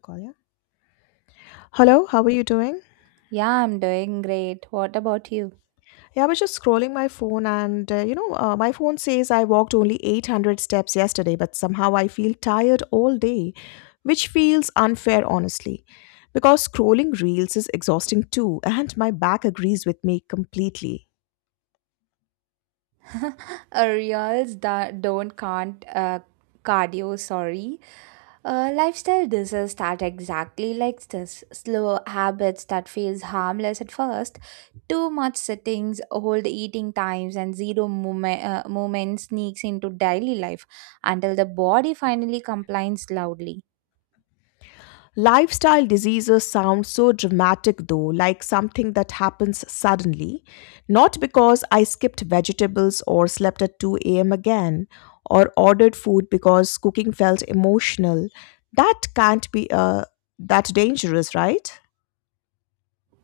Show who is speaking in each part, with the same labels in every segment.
Speaker 1: Call ya? Hello, how are you doing?
Speaker 2: Yeah, I'm doing great. What about you?
Speaker 1: Yeah, I was just scrolling my phone, and my phone says I walked only 800 steps yesterday, but somehow I feel tired all day, which feels unfair, honestly, because scrolling reels is exhausting too, and my back agrees with me completely.
Speaker 2: Reels that don't can't cardio, sorry. Lifestyle diseases start exactly like this. Slow habits that feels harmless at first. Too much sittings, old eating times, and zero movement, movement sneaks into daily life until the body finally complains loudly.
Speaker 1: Lifestyle diseases sound so dramatic though, like something that happens suddenly. Not because I skipped vegetables or slept at 2 a.m. again or ordered food because cooking felt emotional. That can't be that dangerous, right?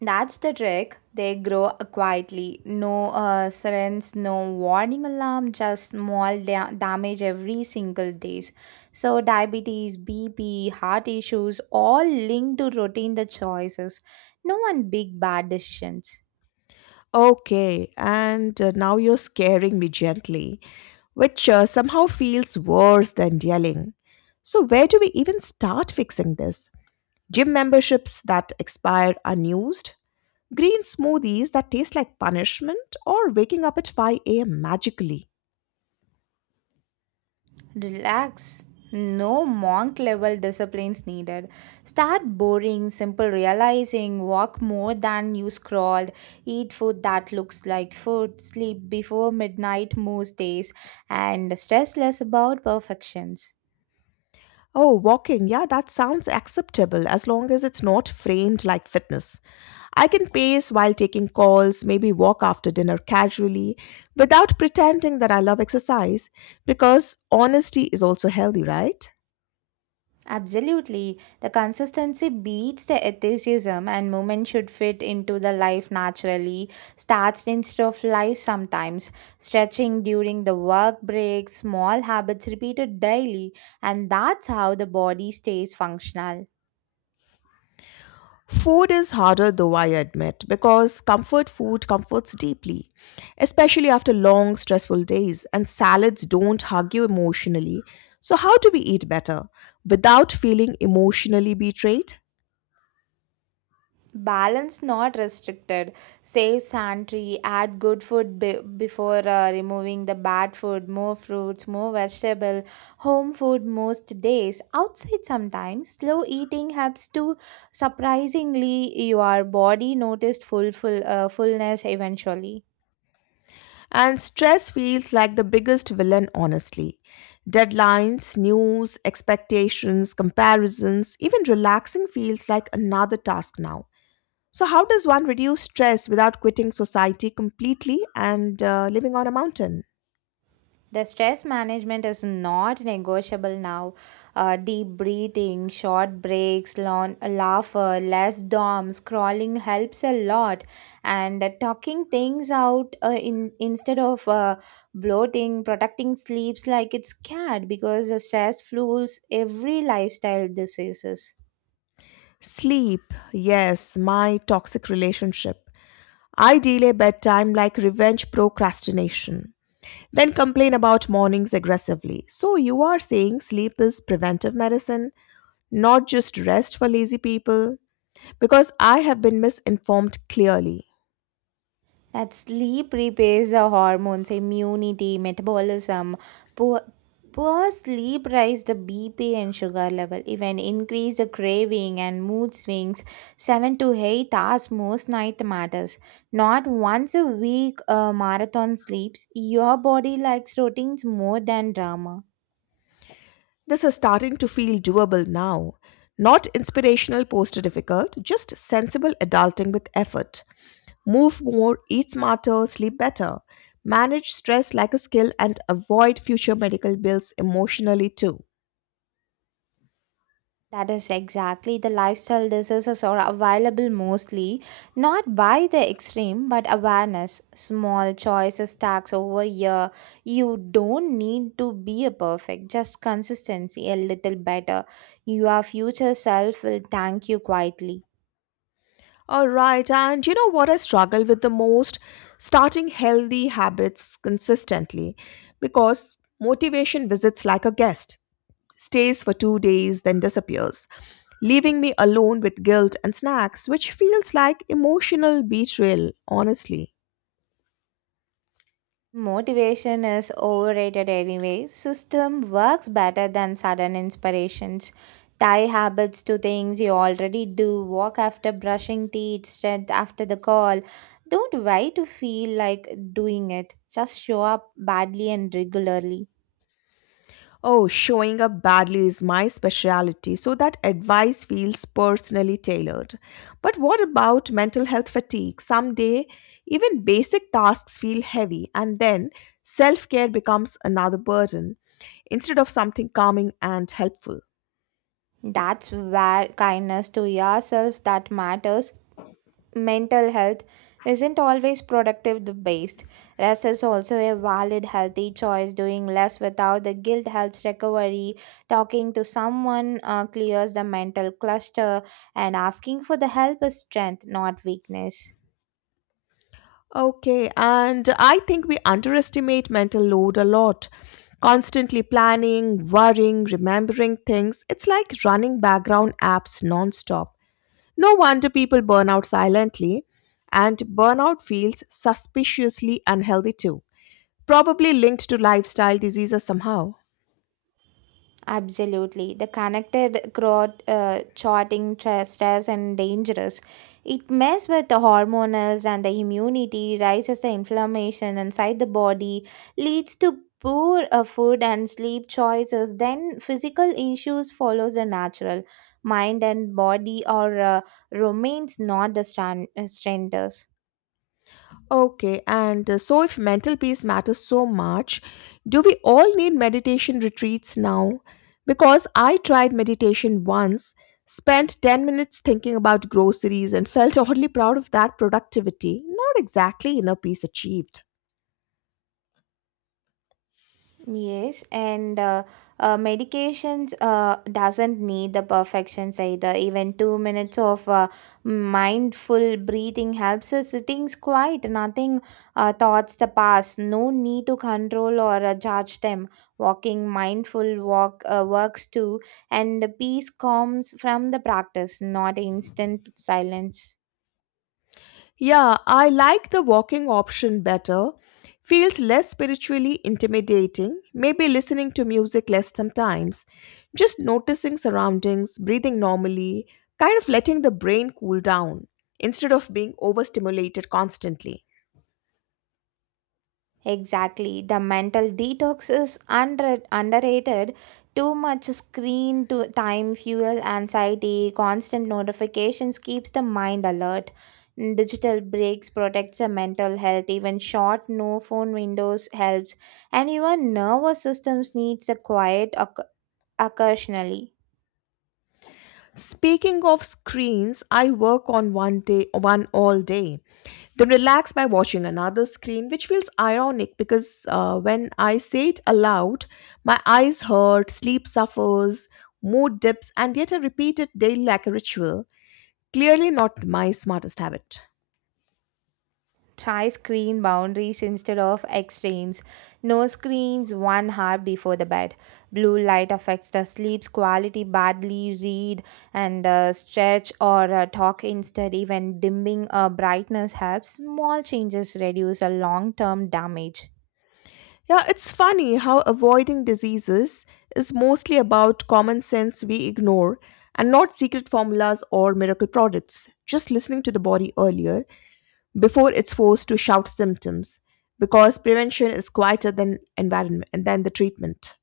Speaker 2: That's the trick. They grow quietly. No sirens, no warning alarm, just small damage every single days. So diabetes, BP, heart issues, all linked to routine the choices. No one big bad decisions.
Speaker 1: Okay, and now you're scaring me gently, which somehow feels worse than yelling. So, where do we even start fixing this? Gym memberships that expire unused, green smoothies that taste like punishment, or waking up at 5 a.m. magically.
Speaker 2: Relax. No monk level disciplines needed. Start boring, simple realizing, walk more than you scrolled, eat food that looks like food, sleep before midnight most days, and stress less about perfections.
Speaker 1: Oh, walking, yeah, that sounds acceptable as long as it's not framed like fitness. I can pace while taking calls, maybe walk after dinner casually, without pretending that I love exercise, because honesty is also healthy, right?
Speaker 2: Absolutely. The consistency beats the aestheticism, and movement should fit into the life naturally. Starts instead of life sometimes. Stretching during the work breaks, small habits repeated daily, and that's how the body stays functional.
Speaker 1: Food is harder though, I admit, because comfort food comforts deeply, especially after long, stressful days, and salads don't hug you emotionally. So, how do we eat better without feeling emotionally betrayed?
Speaker 2: Balance not restricted, save santry add good food before removing the bad food, more fruits, more vegetable, home food most days, outside sometimes, slow eating helps to surprisingly your body noticed full fullness eventually.
Speaker 1: And stress feels like the biggest villain, honestly. Deadlines, news, expectations, comparisons, even relaxing feels like another task now. So, how does one reduce stress without quitting society completely and living on a mountain?
Speaker 2: The stress management is not negotiable now. Deep breathing, short breaks, laughter, less dom, scrolling helps a lot. And talking things out in instead of bloating, protecting sleeps like it's cat because the stress fuels every lifestyle diseases.
Speaker 1: Sleep, yes, my toxic relationship. I delay bedtime like revenge procrastination. Then complain about mornings aggressively. So, you are saying sleep is preventive medicine, not just rest for lazy people? Because I have been misinformed clearly.
Speaker 2: That sleep repairs the hormones, immunity, metabolism. Poor, poor sleep rise the BP and sugar level, even increase the craving and mood swings. 7 to 8 hours most night matters. Not once a week marathon sleeps. Your body likes routines more than drama.
Speaker 1: This is starting to feel doable now. Not inspirational poster difficult, just sensible adulting with effort. Move more, eat smarter, sleep better. Manage stress like a skill and avoid future medical bills emotionally too.
Speaker 2: That is exactly the lifestyle diseases are available mostly, not by the extreme, but awareness. Small choices stacks over year. You don't need to be a perfect, just consistency a little better. Your future self will thank you quietly.
Speaker 1: All right, and you know what I struggle with the most? Starting healthy habits consistently, because motivation visits like a guest, stays for 2 days, then disappears, leaving me alone with guilt and snacks, which feels like emotional betrayal, honestly.
Speaker 2: Motivation is overrated anyway. System works better than sudden inspirations. Tie habits to things you already do. Walk after brushing teeth, strength after the call. Don't wait to feel like doing it. Just show up badly and regularly.
Speaker 1: Oh, showing up badly is my specialty, so that advice feels personally tailored. But what about mental health fatigue? Someday, even basic tasks feel heavy, and then self care becomes another burden instead of something calming and helpful.
Speaker 2: That's where kindness to yourself that matters. Mental health isn't always productive based. Rest is also a valid healthy choice. Doing less without the guilt helps recovery. Talking to someone clears the mental cluster, and asking for the help is strength, not weakness.
Speaker 1: Okay, and I think we underestimate mental load a lot. Constantly planning, worrying, remembering things. It's like running background apps nonstop. No wonder people burn out silently, and burnout feels suspiciously unhealthy too, probably linked to lifestyle diseases somehow.
Speaker 2: Absolutely. The connected crowd charting stress and dangerous. It mess with the hormones and the immunity, raises the inflammation inside the body, leads to poor food and sleep choices. Then physical issues follows the natural. Mind and body are remains not the strangers.
Speaker 1: Okay, and so if mental peace matters so much, do we all need meditation retreats now? Because I tried meditation once, spent 10 minutes thinking about groceries, and felt oddly proud of that productivity. Not exactly inner peace achieved.
Speaker 2: Yes, and medications doesn't need the perfections either. Even 2 minutes of mindful breathing helps us sitting quiet. Nothing thoughts the past. No need to control or judge them. Walking mindful walk works too, and the peace comes from the practice, not instant silence.
Speaker 1: Yeah, I like the walking option better. Feels less spiritually intimidating, maybe listening to music less sometimes. Just noticing surroundings, breathing normally, kind of letting the brain cool down instead of being overstimulated constantly.
Speaker 2: Exactly. The mental detox is underrated. Too much screen to time fuel anxiety, constant notifications keeps the mind alert. Digital breaks protects the mental health, even short no phone windows helps, and your nervous systems needs a quiet occasionally.
Speaker 1: Speaking of screens, I work on one day, one all day, then relax by watching another screen, which feels ironic because when I say it aloud, my eyes hurt, sleep suffers, mood dips, and yet I repeat it daily like a ritual. Clearly, not my smartest habit.
Speaker 2: Try screen boundaries instead of extremes. No screens 1 hour before the bed. Blue light affects the sleep's quality badly. Read and stretch or talk instead. Even dimming brightness helps. Small changes reduce a long term damage.
Speaker 1: Yeah, it's funny how avoiding diseases is mostly about common sense we ignore and not secret formulas or miracle products. Just listening to the body earlier before it's forced to shout symptoms, because prevention is quieter than environment than the treatment.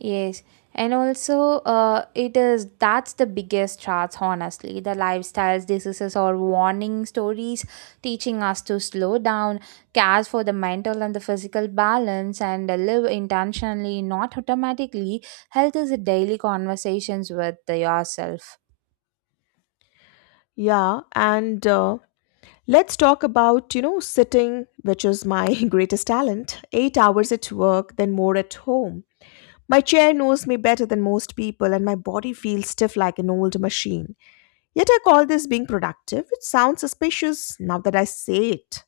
Speaker 2: Yes, and also it is that's the biggest threats, honestly. The lifestyles, diseases, or warning stories teaching us to slow down, care for the mental and the physical balance, and live intentionally, not automatically. Health is a daily conversations with yourself.
Speaker 1: Yeah, and let's talk about sitting, which is my greatest talent. 8 hours at work, then more at home. My chair knows me better than most people, and my body feels stiff like an old machine, yet I call this being productive. It sounds suspicious now that I say it.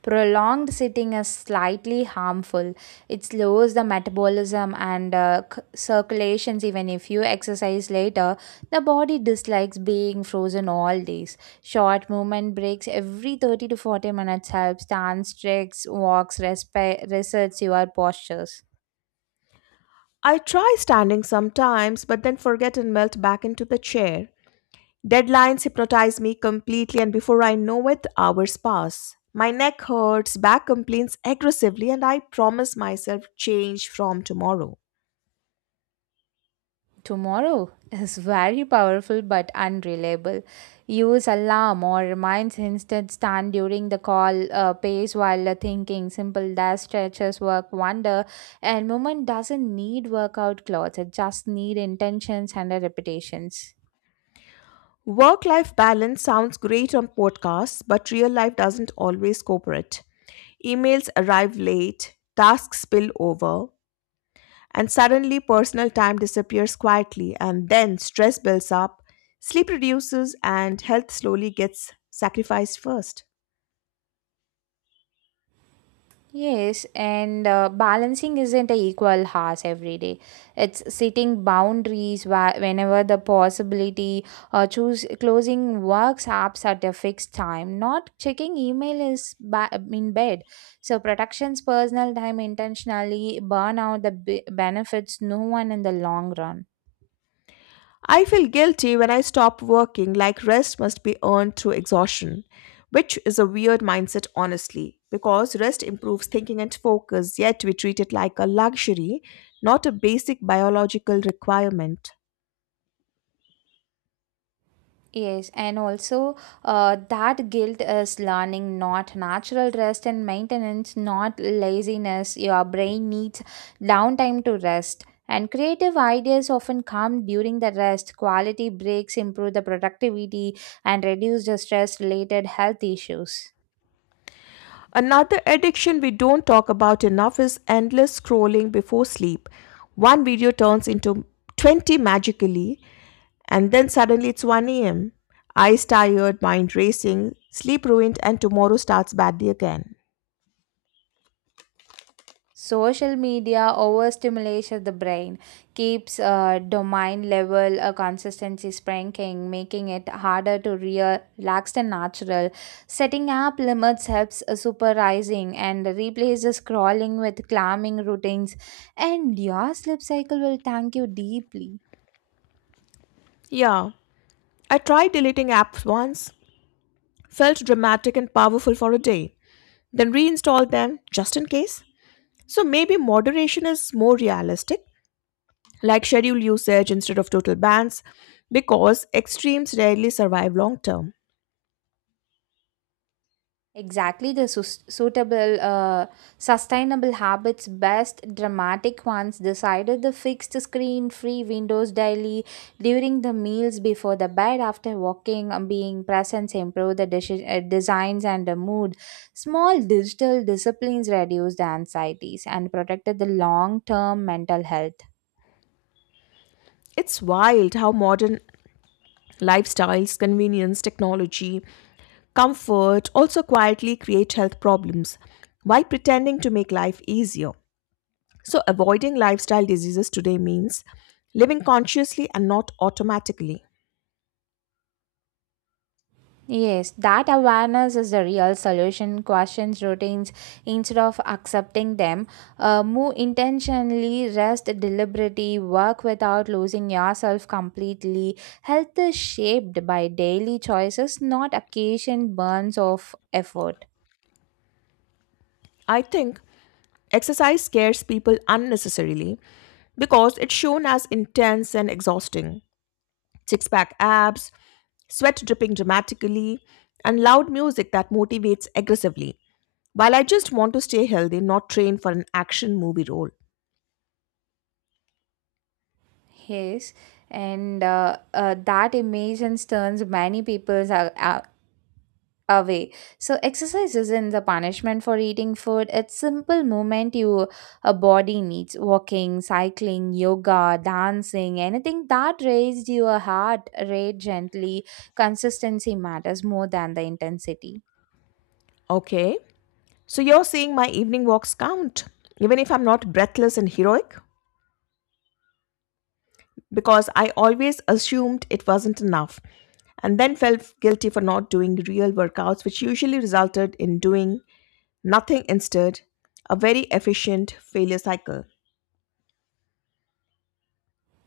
Speaker 2: Prolonged sitting is slightly harmful. It slows the metabolism and circulations. Even if you exercise later, the body dislikes being frozen all days. Short movement breaks every 30 to 40 minutes helps. Stand, stretch, walks, resets your postures.
Speaker 1: I try standing sometimes, but then forget and melt back into the chair. Deadlines hypnotize me completely, and before I know it, hours pass. My neck hurts, back complains aggressively, and I promise myself change from tomorrow.
Speaker 2: Tomorrow is very powerful but unreliable. Use alarm or reminds instead stand during the call pace while thinking. Simple dash stretches work wonder and movement doesn't need workout clothes. It just need intentions and repetitions.
Speaker 1: Work life balance sounds great on podcasts, but real life doesn't always cooperate. Emails arrive late, tasks spill over, and suddenly personal time disappears quietly, and then stress builds up, sleep reduces, and health slowly gets sacrificed first.
Speaker 2: Yes, and balancing isn't a equal hours every day. It's setting boundaries whenever the possibility, choose closing works apps at a fixed time, not checking email is in bed. So protections personal time intentionally burn out the benefits no one in the long run.
Speaker 1: I feel guilty when I stop working, like rest must be earned through exhaustion, which is a weird mindset, honestly, because rest improves thinking and focus, yet we treat it like a luxury, not a basic biological requirement.
Speaker 2: Yes, and also that guilt is learning, not natural rest and maintenance, not laziness. Your brain needs downtime to rest. And creative ideas often come during the rest. Quality breaks improve the productivity and reduce the stress related health issues.
Speaker 1: Another addiction we don't talk about enough is endless scrolling before sleep. One video turns into 20 magically, and then suddenly it's 1 a.m. Eyes tired, mind racing, sleep ruined, and tomorrow starts badly again.
Speaker 2: Social media overstimulation of the brain keeps domain level consistency shrinking, making it harder to real, relaxed and natural. Setting up limits helps supervising and replaces scrolling with calming routines, and your sleep cycle will thank you deeply.
Speaker 1: Yeah, I tried deleting apps once, felt dramatic and powerful for a day, then reinstalled them just in case. So maybe moderation is more realistic, like scheduled usage instead of total bans, because extremes rarely survive long term.
Speaker 2: Exactly, the sustainable habits, best dramatic ones, decided the fixed screen free windows daily, during the meals, before the bed, after walking, being present, improve the designs and the mood. Small digital disciplines reduced the anxieties and protected the long term mental health.
Speaker 1: It's wild how modern lifestyles, convenience, technology, comfort also quietly create health problems while pretending to make life easier. So, avoiding lifestyle diseases today means living consciously and not automatically.
Speaker 2: Yes, that awareness is the real solution. Questions routines instead of accepting them. Move intentionally, rest deliberately, work without losing yourself completely. Health is shaped by daily choices, not occasion burns of effort.
Speaker 1: I think exercise scares people unnecessarily because it's shown as intense and exhausting. Six pack abs, sweat dripping dramatically, and loud music that motivates aggressively. While I just want to stay healthy, not train for an action movie role.
Speaker 2: Yes, and that image turns many people's away. So exercise isn't the punishment for eating food. It's simple movement you a body needs. Walking, cycling, yoga, dancing, anything that raises your heart rate gently. Consistency matters more than the intensity.
Speaker 1: Okay, so you're saying my evening walks count, even if I'm not breathless and heroic? Because I always assumed it wasn't enough, and then felt guilty for not doing real workouts, which usually resulted in doing nothing instead, a very efficient failure cycle.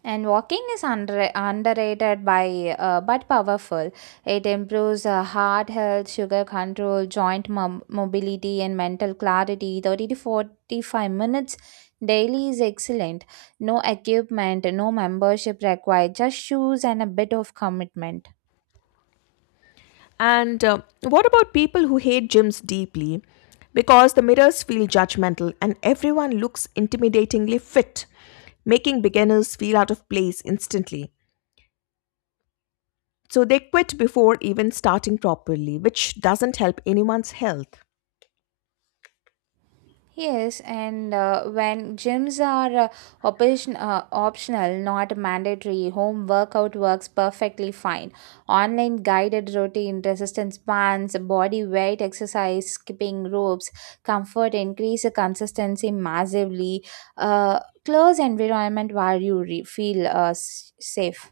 Speaker 2: And walking is underrated by but powerful. It improves heart health, sugar control, joint mobility, and mental clarity. 30 to 45 minutes daily is excellent. No equipment, no membership required, just shoes and a bit of commitment.
Speaker 1: And what about people who hate gyms deeply, because the mirrors feel judgmental and everyone looks intimidatingly fit, making beginners feel out of place instantly? So they quit before even starting properly, which doesn't help anyone's health.
Speaker 2: Yes, and when gyms are optional, not mandatory, home workout works perfectly fine. Online guided routine, resistance bands, body weight exercise, skipping ropes, comfort increase the consistency massively. Close environment where you feel safe.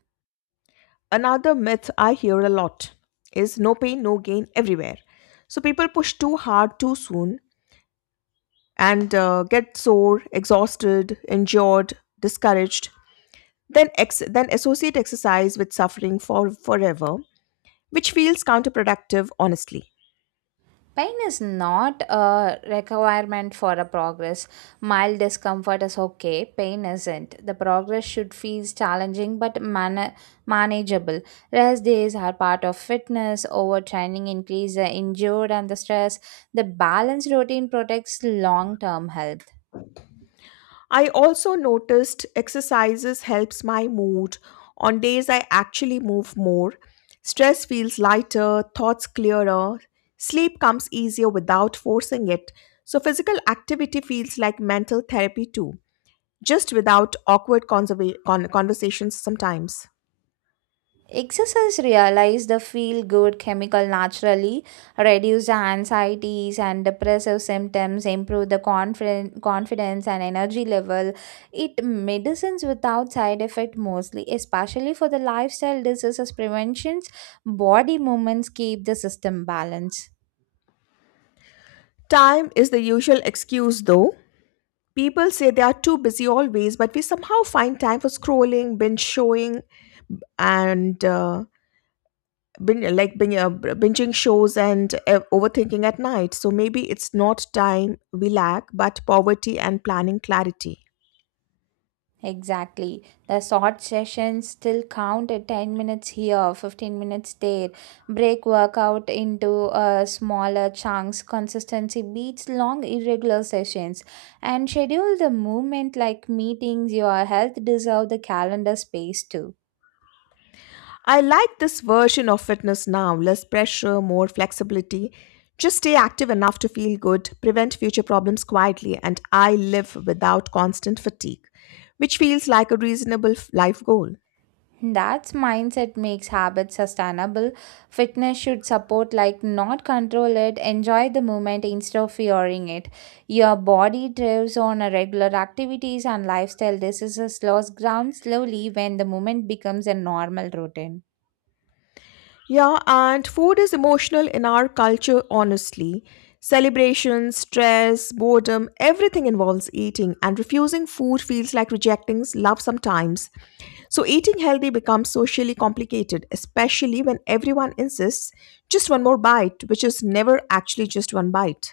Speaker 1: Another myth I hear a lot is no pain, no gain everywhere. So people push too hard too soon and get sore, exhausted, injured, discouraged, then associate exercise with suffering for forever, which feels counterproductive, honestly.
Speaker 2: Pain is not a requirement for a progress. Mild discomfort is okay, pain isn't. The progress should feel challenging but manageable. Rest days are part of fitness, overtraining increases the injured and the stress. The balanced routine protects long term health.
Speaker 1: I also noticed exercises helps my mood. On days I actually move more, stress feels lighter, thoughts clearer, sleep comes easier without forcing it. So physical activity feels like mental therapy too, just without awkward conversations sometimes.
Speaker 2: Exercise realize the feel good chemical naturally, reduce the anxieties and depressive symptoms, improve the confidence and energy level. It medicines without side effect mostly, especially for the lifestyle diseases preventions. Body movements keep the system balance.
Speaker 1: Time is the usual excuse though. People say they are too busy always, but we somehow find time for scrolling, binge showing, and binging shows and overthinking at night. So maybe it's not time we lack, but poverty and planning clarity.
Speaker 2: Exactly. The short sessions still count at 10 minutes here, 15 minutes there. Break workout into smaller chunks. Consistency beats long, irregular sessions. And schedule the movement like meetings. Your health deserve the calendar space too.
Speaker 1: I like this version of fitness now. Less pressure, more flexibility. Just stay active enough to feel good, prevent future problems quietly, and I live without constant fatigue, which feels like a reasonable life goal.
Speaker 2: That's mindset makes habits sustainable. Fitness should support, like, not control it. Enjoy the movement instead of fearing it. Your body thrives on a regular activities and lifestyle. This is a ground slowly when the movement becomes a normal routine.
Speaker 1: Yeah, and food is emotional in our culture, honestly. Celebrations, stress, boredom, everything involves eating, and refusing food feels like rejecting love sometimes. So, eating healthy becomes socially complicated, especially when everyone insists just one more bite, which is never actually just one bite.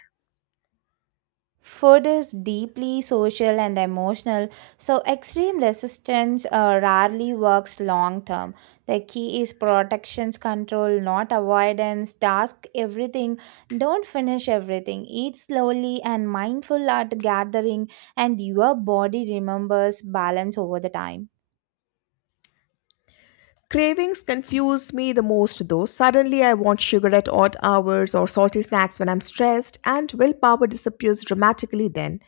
Speaker 2: Food is deeply social and emotional, so extreme resistance rarely works long term. The key is protections control, not avoidance. Task everything, don't finish everything. Eat slowly and mindful at gathering, and your body remembers balance over the time.
Speaker 1: Cravings confuse me the most though. Suddenly, I want sugar at odd hours or salty snacks when I'm stressed, and willpower disappears dramatically then.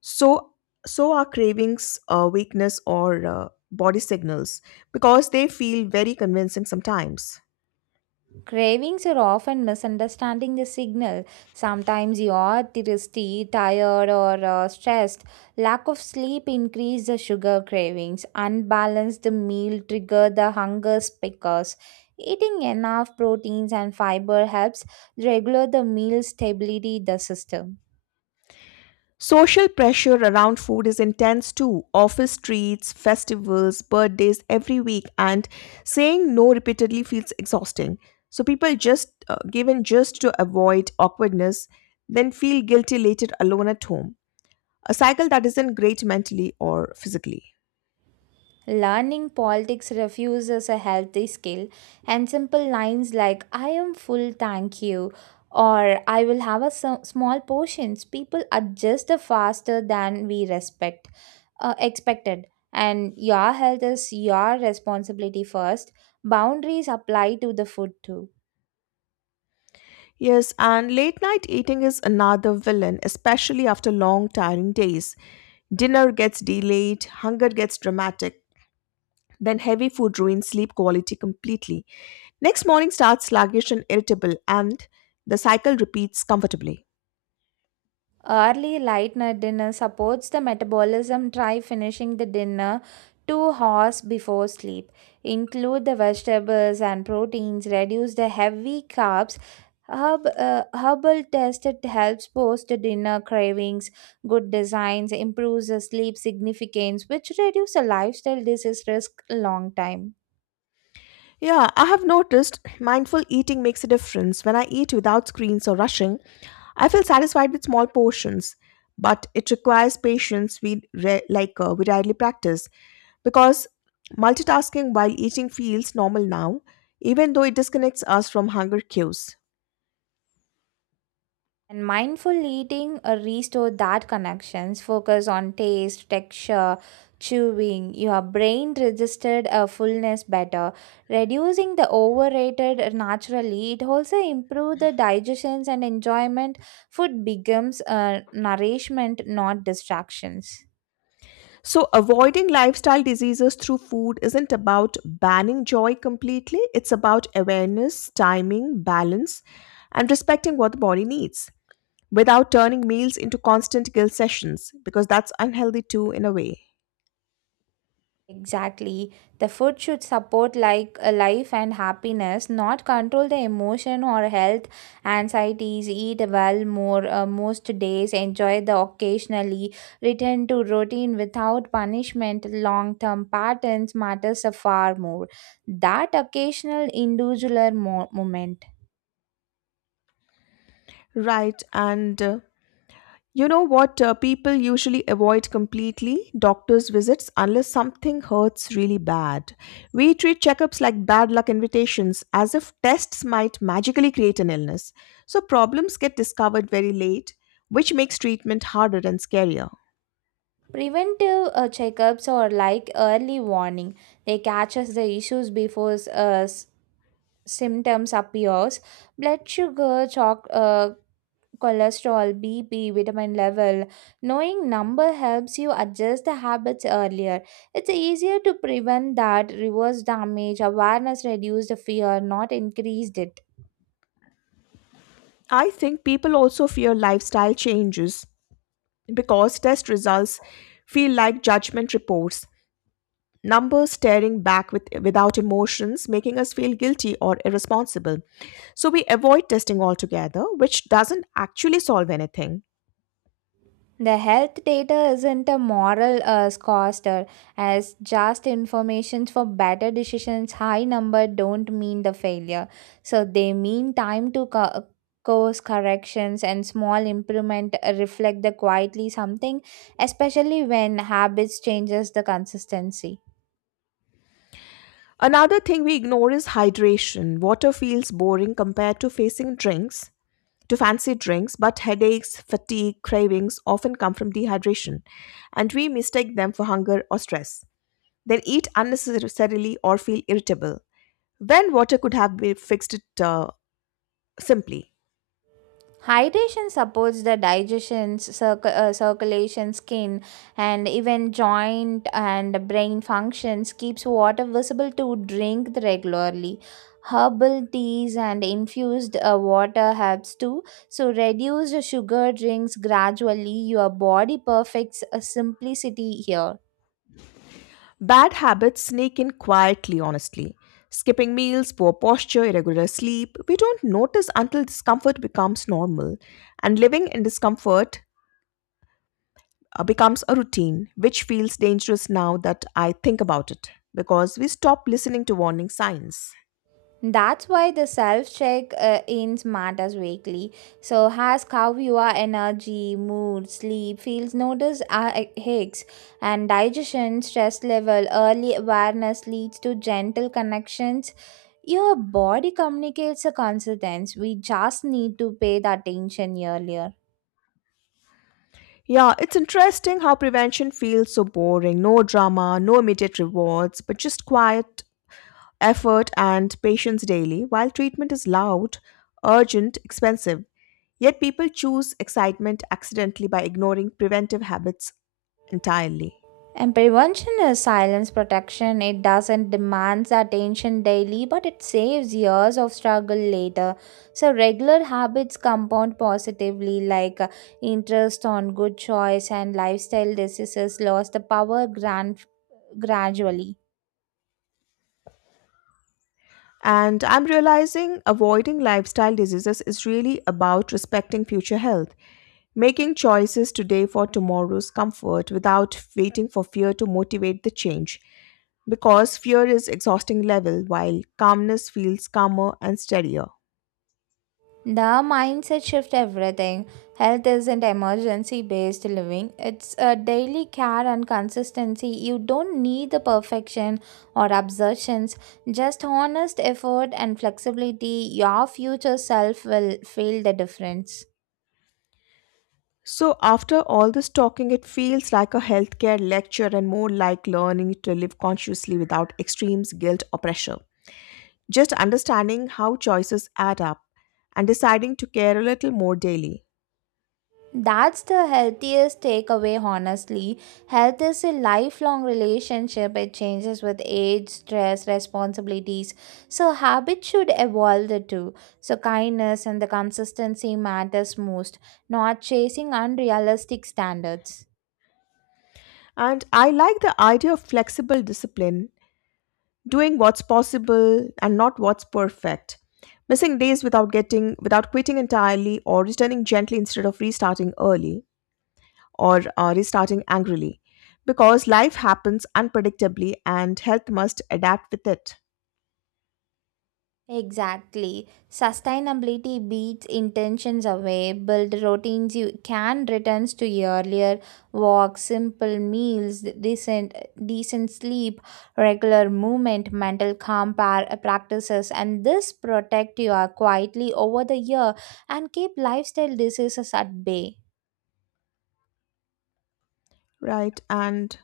Speaker 1: so so are cravings weakness or body signals, because they feel very convincing sometimes.
Speaker 2: Cravings are often misunderstanding the signal. Sometimes you are thirsty, tired, or stressed. Lack of sleep increase the sugar cravings. Unbalanced meal trigger the hunger spikes. Eating enough proteins and fiber helps regulate the meal stability the system.
Speaker 1: Social pressure around food is intense too. Office treats, festivals, birthdays every week, and saying no repeatedly feels exhausting, so people just given just to avoid awkwardness, then feel guilty later alone at home, a cycle that isn't great mentally or physically.
Speaker 2: Learning politics refuses a healthy skill, and simple lines like I am full, thank you, or I will have a small portions, people adjust faster than we respect, expected. And your health is your responsibility first. Boundaries apply to the food too.
Speaker 1: Yes, and late night eating is another villain, especially after long, tiring days. Dinner gets delayed, hunger gets dramatic, then heavy food ruins sleep quality completely. Next morning starts sluggish and irritable, and the cycle repeats comfortably.
Speaker 2: Early late night dinner supports the metabolism. Try finishing the dinner 2 hours before sleep. Include the vegetables and proteins. Reduce the heavy carbs. Herbal test it helps post dinner cravings. Good designs improves the sleep significance, which reduce the lifestyle disease risk long time.
Speaker 1: Yeah, I have noticed mindful eating makes a difference. When I eat without screens or rushing, I feel satisfied with small portions, but it requires patience we re- like we rarely practice, because multitasking while eating feels normal now, even though it disconnects us from hunger cues.
Speaker 2: And mindful eating restore that connections. Focus on taste, texture, chewing. Your brain registered a fullness better, reducing the overrated naturally. It also improve the digestions and enjoyment. Food becomes nourishment, not distractions.
Speaker 1: So, avoiding lifestyle diseases through food isn't about banning joy completely, it's about awareness, timing, balance, and respecting what the body needs, without turning meals into constant guilt sessions, because that's unhealthy too in a way.
Speaker 2: Exactly. The food should support like a life and happiness, not control the emotion or health anxieties. Eat well more most days, enjoy the occasionally, return to routine without punishment. Long-term patterns matters a far more. That occasional individual moment.
Speaker 1: Right, and you know what, people usually avoid completely doctors visits unless something hurts really bad. We treat checkups like bad luck invitations, as if tests might magically create an illness, so problems get discovered very late, which makes treatment harder and scarier.
Speaker 2: Preventive checkups or like early warning, they catches the issues before symptoms appears, blood sugar cholesterol, BP, vitamin level, knowing number helps you adjust the habits earlier. It's easier to prevent that reverse damage. Awareness reduce the fear, not increased it.
Speaker 1: I think people also fear lifestyle changes because test results feel like judgment reports, numbers staring back without emotions, making us feel guilty or irresponsible. So we avoid testing altogether, which doesn't actually solve anything.
Speaker 2: The health data isn't a moral scoster as just information for better decisions. High number don't mean the failure, so they mean time to course corrections and small improvement reflect the quietly something, especially when habits changes the consistency.
Speaker 1: Another thing we ignore is hydration. Water feels boring compared to fancy drinks, but headaches, fatigue, cravings often come from dehydration, and we mistake them for hunger or stress. They'll eat unnecessarily or feel irritable when water could have been fixed it simply.
Speaker 2: Hydration supports the digestion, circulation, skin, and even joint and brain functions, keeps water visible to drink regularly. Herbal teas and infused water helps too. So reduce the sugar drinks gradually. Your body perfects a simplicity here.
Speaker 1: Bad habits sneak in quietly, honestly. Skipping meals, poor posture, irregular sleep, we don't notice until discomfort becomes normal. And living in discomfort becomes a routine, which feels dangerous now that I think about it, because we stop listening to warning signs.
Speaker 2: That's why the self check ins matters weekly. So ask how your energy, mood, sleep feels. Notice aches and digestion, stress level. Early awareness leads to gentle connections. Your body communicates a consequence. We just need to pay the attention earlier.
Speaker 1: Yeah, it's interesting how prevention feels so boring. No drama, no immediate rewards, but just quiet effort, and patience daily, while treatment is loud, urgent, expensive. Yet people choose excitement accidentally by ignoring preventive habits entirely.
Speaker 2: And prevention is silence protection. It doesn't demand attention daily, but it saves years of struggle later. So regular habits compound positively, like interest on good choice and lifestyle diseases lost the power gradually.
Speaker 1: And I'm realizing avoiding lifestyle diseases is really about respecting future health, making choices today for tomorrow's comfort without waiting for fear to motivate the change. Because fear is exhausting level, while calmness feels calmer and steadier.
Speaker 2: The mindset shift everything. Health isn't emergency based living. It's a daily care and consistency. You don't need the perfection or assertions. Just honest effort and flexibility. Your future self will feel the difference.
Speaker 1: So, after all this talking, it feels like a healthcare lecture and more like learning to live consciously without extremes, guilt, or pressure. Just understanding how choices add up and deciding to care a little more daily.
Speaker 2: That's the healthiest takeaway, honestly. Health is a lifelong relationship, it changes with age, stress, responsibilities. So, habits should evolve the two. So, kindness and the consistency matters most, not chasing unrealistic standards.
Speaker 1: And I like the idea of flexible discipline, doing what's possible and not what's perfect. Missing days without quitting entirely, or returning gently instead of restarting early, or restarting angrily, because life happens unpredictably and health must adapt with it.
Speaker 2: Exactly. Sustainability beats intentions away. Build routines you can return to earlier walks, simple meals, decent sleep, regular movement, mental calm practices, and this protect you quietly over the year and keep lifestyle diseases at bay.
Speaker 1: Right. And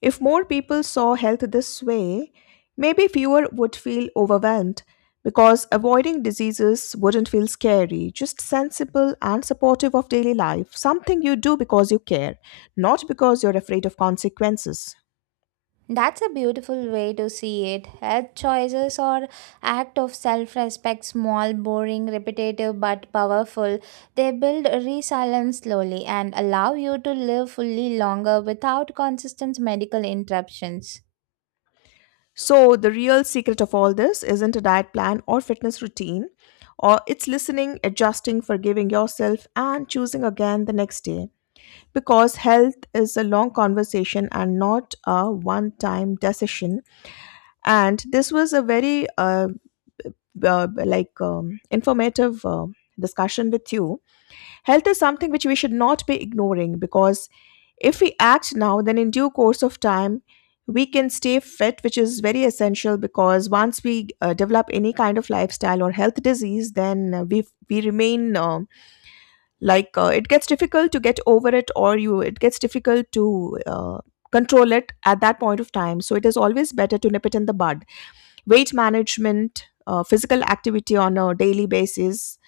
Speaker 1: if more people saw health this way, maybe fewer would feel overwhelmed, because avoiding diseases wouldn't feel scary, just sensible and supportive of daily life, something you do because you care, not because you're afraid of consequences.
Speaker 2: That's a beautiful way to see it. Health choices or act of self-respect, small, boring, repetitive but powerful. They build resilience slowly and allow you to live fully longer without consistent medical interruptions.
Speaker 1: So, the real secret of all this isn't a diet plan or fitness routine, or it's listening, adjusting, forgiving yourself, and choosing again the next day. Because health is a long conversation and not a one time decision. And this was a very informative discussion with you. Health is something which we should not be ignoring, because if we act now, then in due course of time we can stay fit, which is very essential, because once we develop any kind of lifestyle or health disease, then we remain it gets difficult to get over it, or you it gets difficult to control it at that point of time. So it is always better to nip it in the bud. Weight management, physical activity on a daily basis.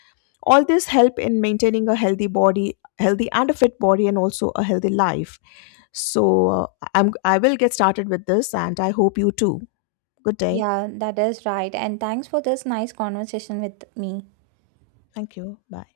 Speaker 1: All this help in maintaining a healthy body, healthy and a fit body, and also a healthy life. So I will get started with this, and I hope you too. Good day.
Speaker 2: Yeah, that is right. And thanks for this nice conversation with me.
Speaker 1: Thank you. Bye.